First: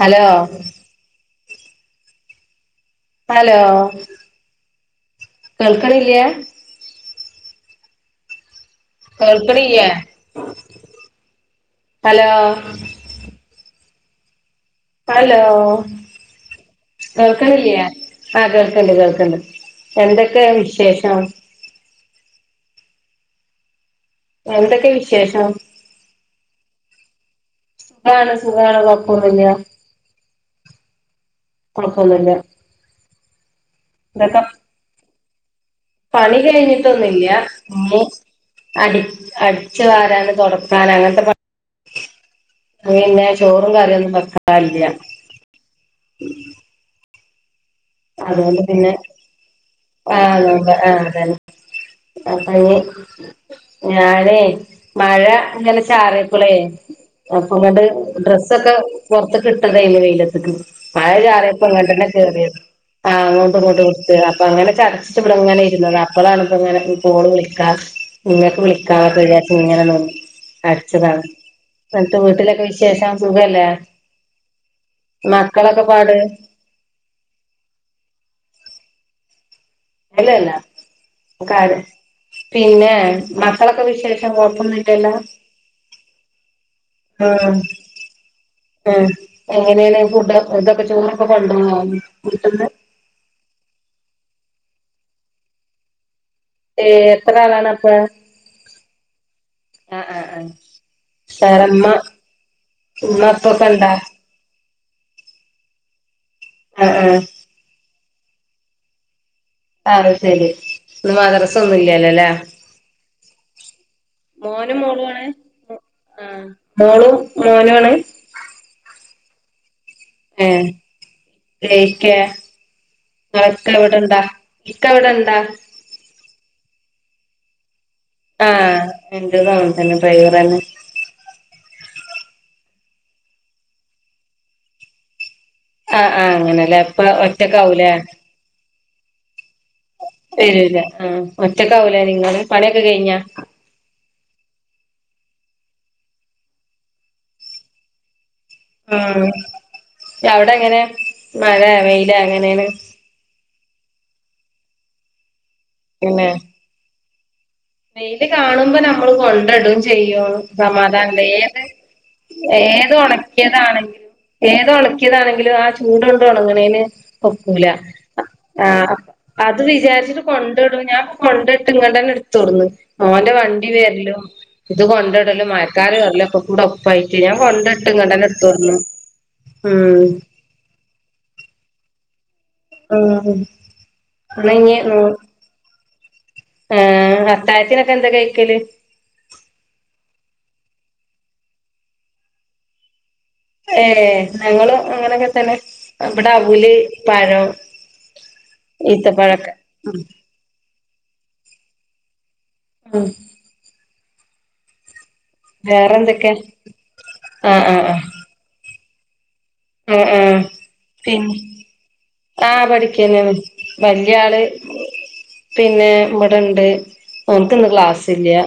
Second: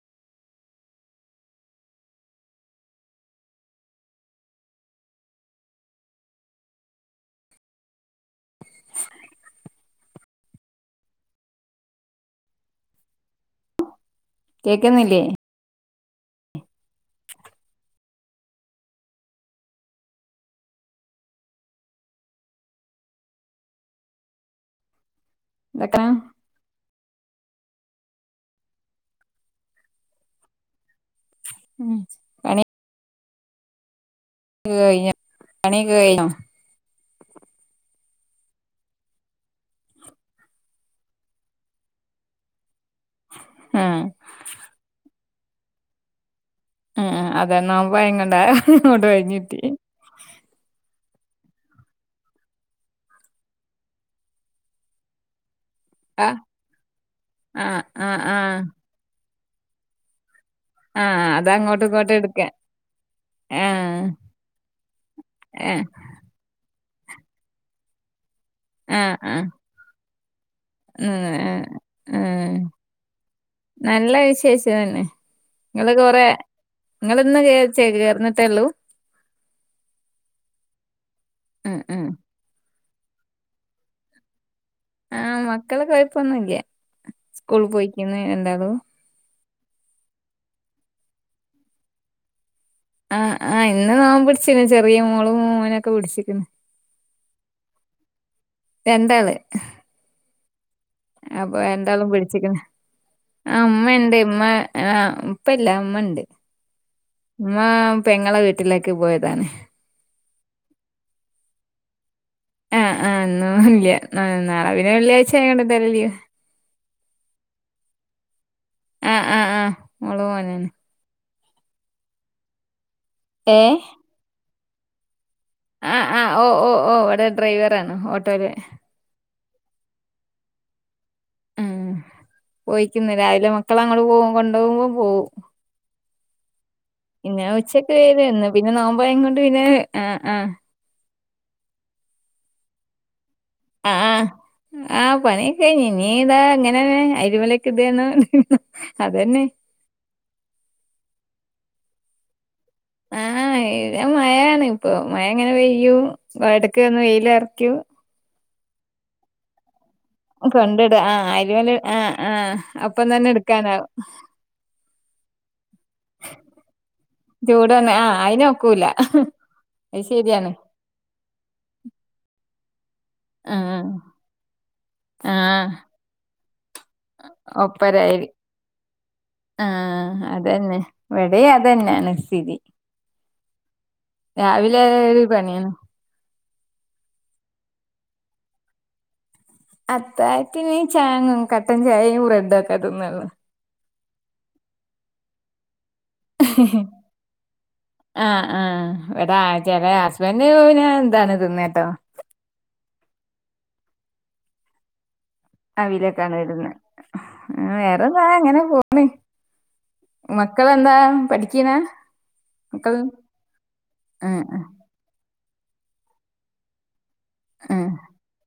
Hello hello കേൾക്കണ്ല്ല്യേ കേൾക്കണില്ലേ hello കേക്കുന്നില്ലേ ഹലോ കേൾക്കണില്ലേ ആ കേൾക്കണ്ട് കേൾക്കണ്ട് എന്തൊക്കെ വിശേഷം എന്തൊക്കെ വിശേഷം എത്ര ഖാന സുഖാണ് കോഴപ്പൊന്നില്ല ഉം കൊള്പ്പൊന്നുല്ല ന്തക്ക [unintelligible] പണിയൊക്കെ കഴിഞ്ഞോ പണി കയ്ഞ്ഞിട്ടൊന്നില്ല [unintelligible] അടി അടിച്ചു വാരാന് തുടക്കാന അങ്ങനത്തെ പ പിന്നെ ചോറും ആഹ് കറിയൊന്നും വെക്കറില്ല ആ അതെ നോമ്പായിങ്ങൊണ്ടാ അതുകൊണ്ട് പിന്നെ ങ്ങോട്ട് ഒഴിഞ്ഞിട്ടി ആ നോമ്പ ആ അതന്നെ അപ്പൊഞ്ഞ് ഞാനേ മഴങ്ങനെ ആഹ് ചാറിയപ്പളേ ആഹ് അപ്പൊങ്ങണ്ട് ആഹ് ആഹ് ഡ്രസ്സൊക്കെ പൊർത്ത്ക്ക്ട്ടതേന്നു വെയിലത്ക്ക് മഴ ആഹ് അത ചാറിയപ്പൊ അങ്ങോട്ടും ങ്ങണ്ടന്നെ ഇങ്ങോട്ടും കേറിയ എടുക്കാ ആഹ് അങ്ങോട്ടും ഇങ്ങോട്ടും ആഹ് ഉർട്ടാ അപ്പൊഅങ്ങനെ ചടച്ച് ഇവടെങ്ങനെ ആഹ് ഇര്ന്നതാണ്. അപ്പളാണ് പ്പഇങ്ങനെ ഫോൺ വിളിക്കാം നിങ്ങക്ക്‌ വിളിക്കാ വിചാരി ഇങ്ങനെനിന്ന് ന്ന് ഏഹ് ആഹ് വിശേഷം സുഖല്ലേ ന്നല്ലെ വിശേഷംതെന്നെ മക്കളൊക്കെ ഇങ്ങള് പാട് കൊറെ ഇങ്ങളിന്ന് കേ ചേർന്നിട്ടേള്ളൂ? അല്ലല്ല കാരം ആഹ് ആഹ് പിന്നെമക്കളൊക്കെ വിശേഷം കൊയപ്പൊന്നുല്ല ആഹ് മക്കള് കൊയപ്പൊന്നുംല്ല ആഹ് സ്കൂള് പോയ്ക്ക്ന്ന് രണ്ടാളും എങ്ങനെണ് ഫുഡ് ഇതൊക്കെ ചോറൊക്കെ കൊണ്ടൊവോവീട്ട്ന്ന്? ആഹ് ആഹ് ഇന്ന്ന്നോമ്പ്പിടിച്ക്ക്ണ് ചെറിയ മോളുംമൊനൊക്കെ പിടിച്ച്ക്ക്‌ണ് ഏത്ത് കാലാണ് അപ്പ? രണ്ടാള് ആഹ് ആഹ് ആഹ് അപ്പൊ വേറെമ്മ രണ്ടാളും പിട്ച്ച്ക്ക്‌ണ് ഉമ്മ ആ ഉപ്പക്കെണ്ടാ ഉമ്മണ്ട് ഉമ്മ ആഹ് ഇപ്പല്ല ഇമ്മണ്ട് അഹ് ആഹ് ഉമ്മ പെങ്ങളെ വീട്ടിലേക്ക്പോയതാണ് അഹ് സെരി ഇന്ന് മദ്രസൊന്നുല്ലല്ലോല്ലേ? ആഹ് ആഹ് ഇന്നോല്ല്യാ ഇന്നാളെ മോനും പിന്നെ മോളും ആണ് വെള്ളിയഴ്ച അയോണ്ട് എന്തായാലും ലീവ് ആഹ് മോളും മോനുആണ്? ആഹ് ആഹ് ആഹ ഏഹ് ഇക്കെ ഏ ഇങ്ങളെക്ക ഇവടെണ്ടോ? ഇക്കവടെ ഇണ്ടോ? ആഹ് ആഹ് ഓഹ് ഓഹ് ഒഹ് ഇവടെ ഡ്രൈവറാണ് ഓട്ട് ആഹ് ഇന്റെതും അങ്ങനെതെന്നെ ഡ്രൈവറെന്നെ ഉം പോയ്ക്ക്‌ന്ന് രാവിലെ മക്കളഅങ്ങട് പോയ്ക് കൊണ്ടോവുമ്പോപോവും. ആഹ് ആഹ് അങ്ങനെലേ? പിന്ന ഉച്ചയ്ക്ക് വേര്ന്ന് പിന്നെ നോമ്പയ് കൊണ്ട് പിന്നെ ആഹ്, ആഹ് ഇല്ല ആഹ് ഒറ്റക്കാവുലെ നിങ്ങളെ പണിയൊക്കെ കയ്ഞ്ഞാ? ആഹ് ആഹ് പണിയൊകയ്ഞ്ഞി ഇതാ ഇങ്ങനെ അയൽമലൊക്കെ ഇടേന്നു ഉം റ്റഅവിടെ എങ്ങനെ മയെ വെയ്ലോ എങ്ങനെണ്? ആഹ് ഇടെമയാണിപ്പൊ മയങ്ങനെ പെയ്യും എടക്ക് ഒന്ന് വെയിലറിക്കു വെയ്ല് കാണുമ്പോ നമ്മള് കൊണ്ട്ടും. ചെയ്യോ കൊണ്ടിട ആ സമാധാനംണ്ട് ഏത് അയലുമല് ആ ആ ഏത് അപ്പം തന്നെ എടുക്കാനാവും ഒണക്കിയതാണെങ്കിലും ഏത് ഒണക്കിയതാണെങ്കിലും ആ ചൂട്ണ്ട് ഒണങ്ങ്ണേന്ഒക്കൂല ചൂട് വന്ന ആ അയിനൊക്കൂല ആഹ് അത് വിചാരിച്ചിട്ട് കൊണ്ട്ഇടു ഞാൻപ്പോ കൊണ്ടിട്ട് ഇങ്ങോണ്ടന്നെ ഇട്ത്തോട്ന്ന്. ഓന്റെ ആ വണ്ടിവെര്ല്ലും ഇത് ആ കൊണ്ടടലും മയക്കാർ വേരെലും ഒക്കെകൂടെ ഒപ്പായിട്ട് ഞാൻ കൊണ്ടട്ട് ഇങ്ങട്ടെന്നെ ഇട്ത്ത് കൊട്ന്നു. ആഹ് അതെന്നെ ഇവടിം അതെന്നെണ് സ്ഥിതി. ആഹ് അന്നഞ്ഞി രാവിലെ ന്നു ഒരു പണിയാണ് ആഹ് അത്തായത്തിനൊക്കെ എന്താ കയ്ക്കല്? അത്താത്തിന് ചാങ്ങും കട്ടൻചായിം ബ്രെഡൊക്കെ തിന്നല്. ഏഹ് ഞങ്ങളും അങ്ങനെയൊക്കെതെന്നെ. ഇബടെ അവുല് പഴം, ഈത്തപയൊക്കെ ഉം ഇവന്പിന്നെ എന്താണ്തിന്നട്ടോ? ഉം വേറെ എന്തൊക്കെ അവിലൊക്കാണ് ഇടുന്നേ ആഹ് ആഹ് ആഹ് വേറെന്താ ഇങ്ങനെപോണ്. ആഹ് ആഹ് മക്കളെന്താ പിന്നെ പഠിക്കീനെ? ആഹ് പഠിക്കെന്നെണ് വല്യആള് ആഹ് പിന്നെ ഇവടെണ്ട് ഓന്ക്ക്ഇന്ന് ആഹ് ക്ലാസ്സ് ഇല്ല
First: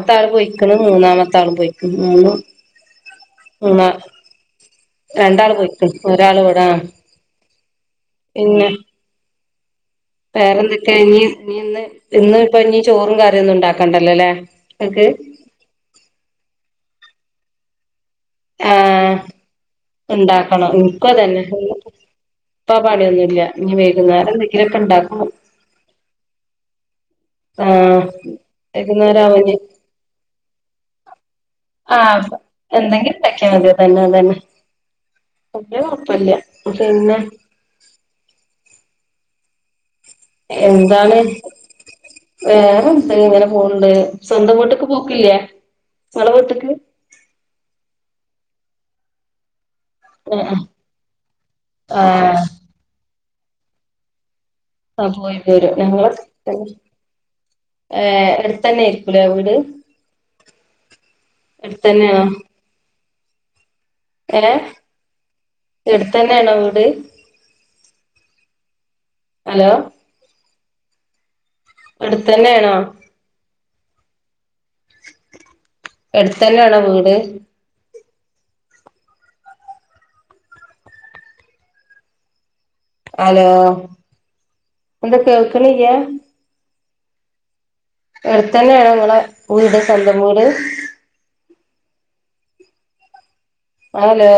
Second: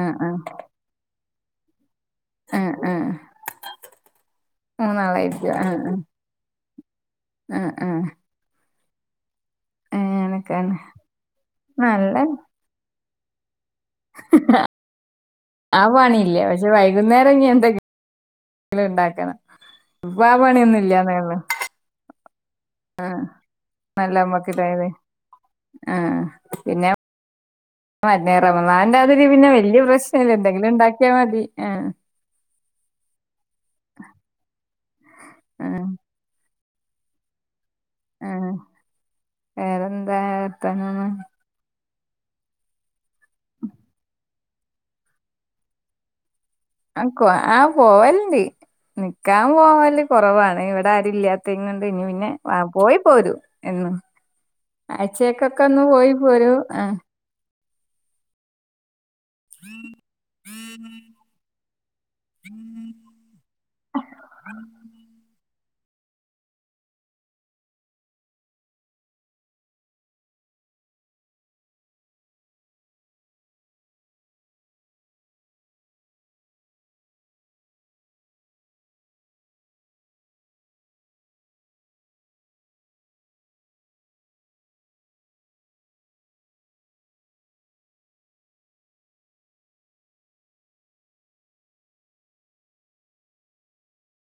ആഹ് ആഹ് പോയ്ക്ക്‌ണ്. മൂന്നാമത്തെആളും പോയ്ക്ക്‌ണ് മൂന്നു ആഹ് ആഹ് ഇല്ല രണ്ടാൾ മൂന്നാളായിരിക്കും ആഹ് പോയിക്ക്ണ് ഒരാള് ഇവിടെ. ആഹ് ആഹ് ഇല്ല. അങ്ങനൊക്കെയാണ് വേറെന്തൊക്കെ ഇനി ഇനി ഇന്ന് നല്ല ഇന്ന് ഇപ്പ ഇനി ചോറും കറിയൊന്നും ഇണ്ടാക്കണ്ടല്ലോല്ലേ ഇങ്ങക്ക്. ആ പണിയില്ല പക്ഷെ വൈകുന്നേരം ഇനി എന്തൊക്കെയ? ആഹ് ഇപ്പൊ ആ ഇണ്ടാക്കണം പണിയൊന്നും ഇനിക്കും ഇല്ലാന്നേ ഉള്ളു അതന്നെ. ഇപ്പാ പണിയൊന്നുല്ല ഇനി നല്ല വൈകുന്നേരം എന്തെങ്കിലൊക്കെ അമ്മക്കിതായത് ഉണ്ടാക്ക. ആഹ് പിന്നെ. ആഹ് [unintelligible] വൈകുന്നേരം റമളാനറ്റാതില് ആവും പിന്നെ ഇനി വല്യ പ്രശ്നം ഇല്ല എന്തെങ്കിലും ഉണ്ടാക്കിയാ മതി ആ ആഹ് എന്തെങ്കിലും ഉണ്ടാക്കിയാൽ മതി അതന്നെ അതന്നെ വല്യ ആഹ് കുഴപ്പില്ല പിന്നെ. ആഹ് വേറെന്താ? വർത്താനം എന്താണ് വേറെന്ത ഇങ്ങനെ പോണ്ട്. സ്വന്തം വീട്ക്ക് പോക്കില്ലേ? ഇങ്ങള വീട്ക്ക്. ആഹ് ആഹ് പോവല്ണ്ട് നിക്കാൻ പോവല്. ആഹ് കുറവാണ് ഇവിടെ ആരുല്ലാത്തെയ്ൻ കൊണ്ട് ഇനി പിന്നെ ആഹ് പോയി പോരും എന്നും. ആഹ് പോയി പോരും ആയ്ച്ചേക്കൊക്കെന്ന് ഞങ്ങള് പോയി പോരും ആ ഏഹ് എടുത്തന്നെ ആയിരിക്കൂലേ വീട്? എടുത്തന്നെയാണോ? ഏഹ് എടുത്തന്നെണോ വീട്? ഹലോ. എടുത്തന്നെണോ? എടുത്തന്നെണോ വീട്? ഹലോ എന്താ കേൾക്ക്ണിലാ? എടുത്തന്നെയാണോ ങ്ങളെ വീട് സ്വന്തം വീട്? ഹലോ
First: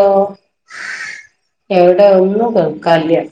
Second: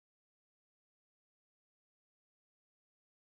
എവിടെ ഒന്നും കേൾ കാല്യാ?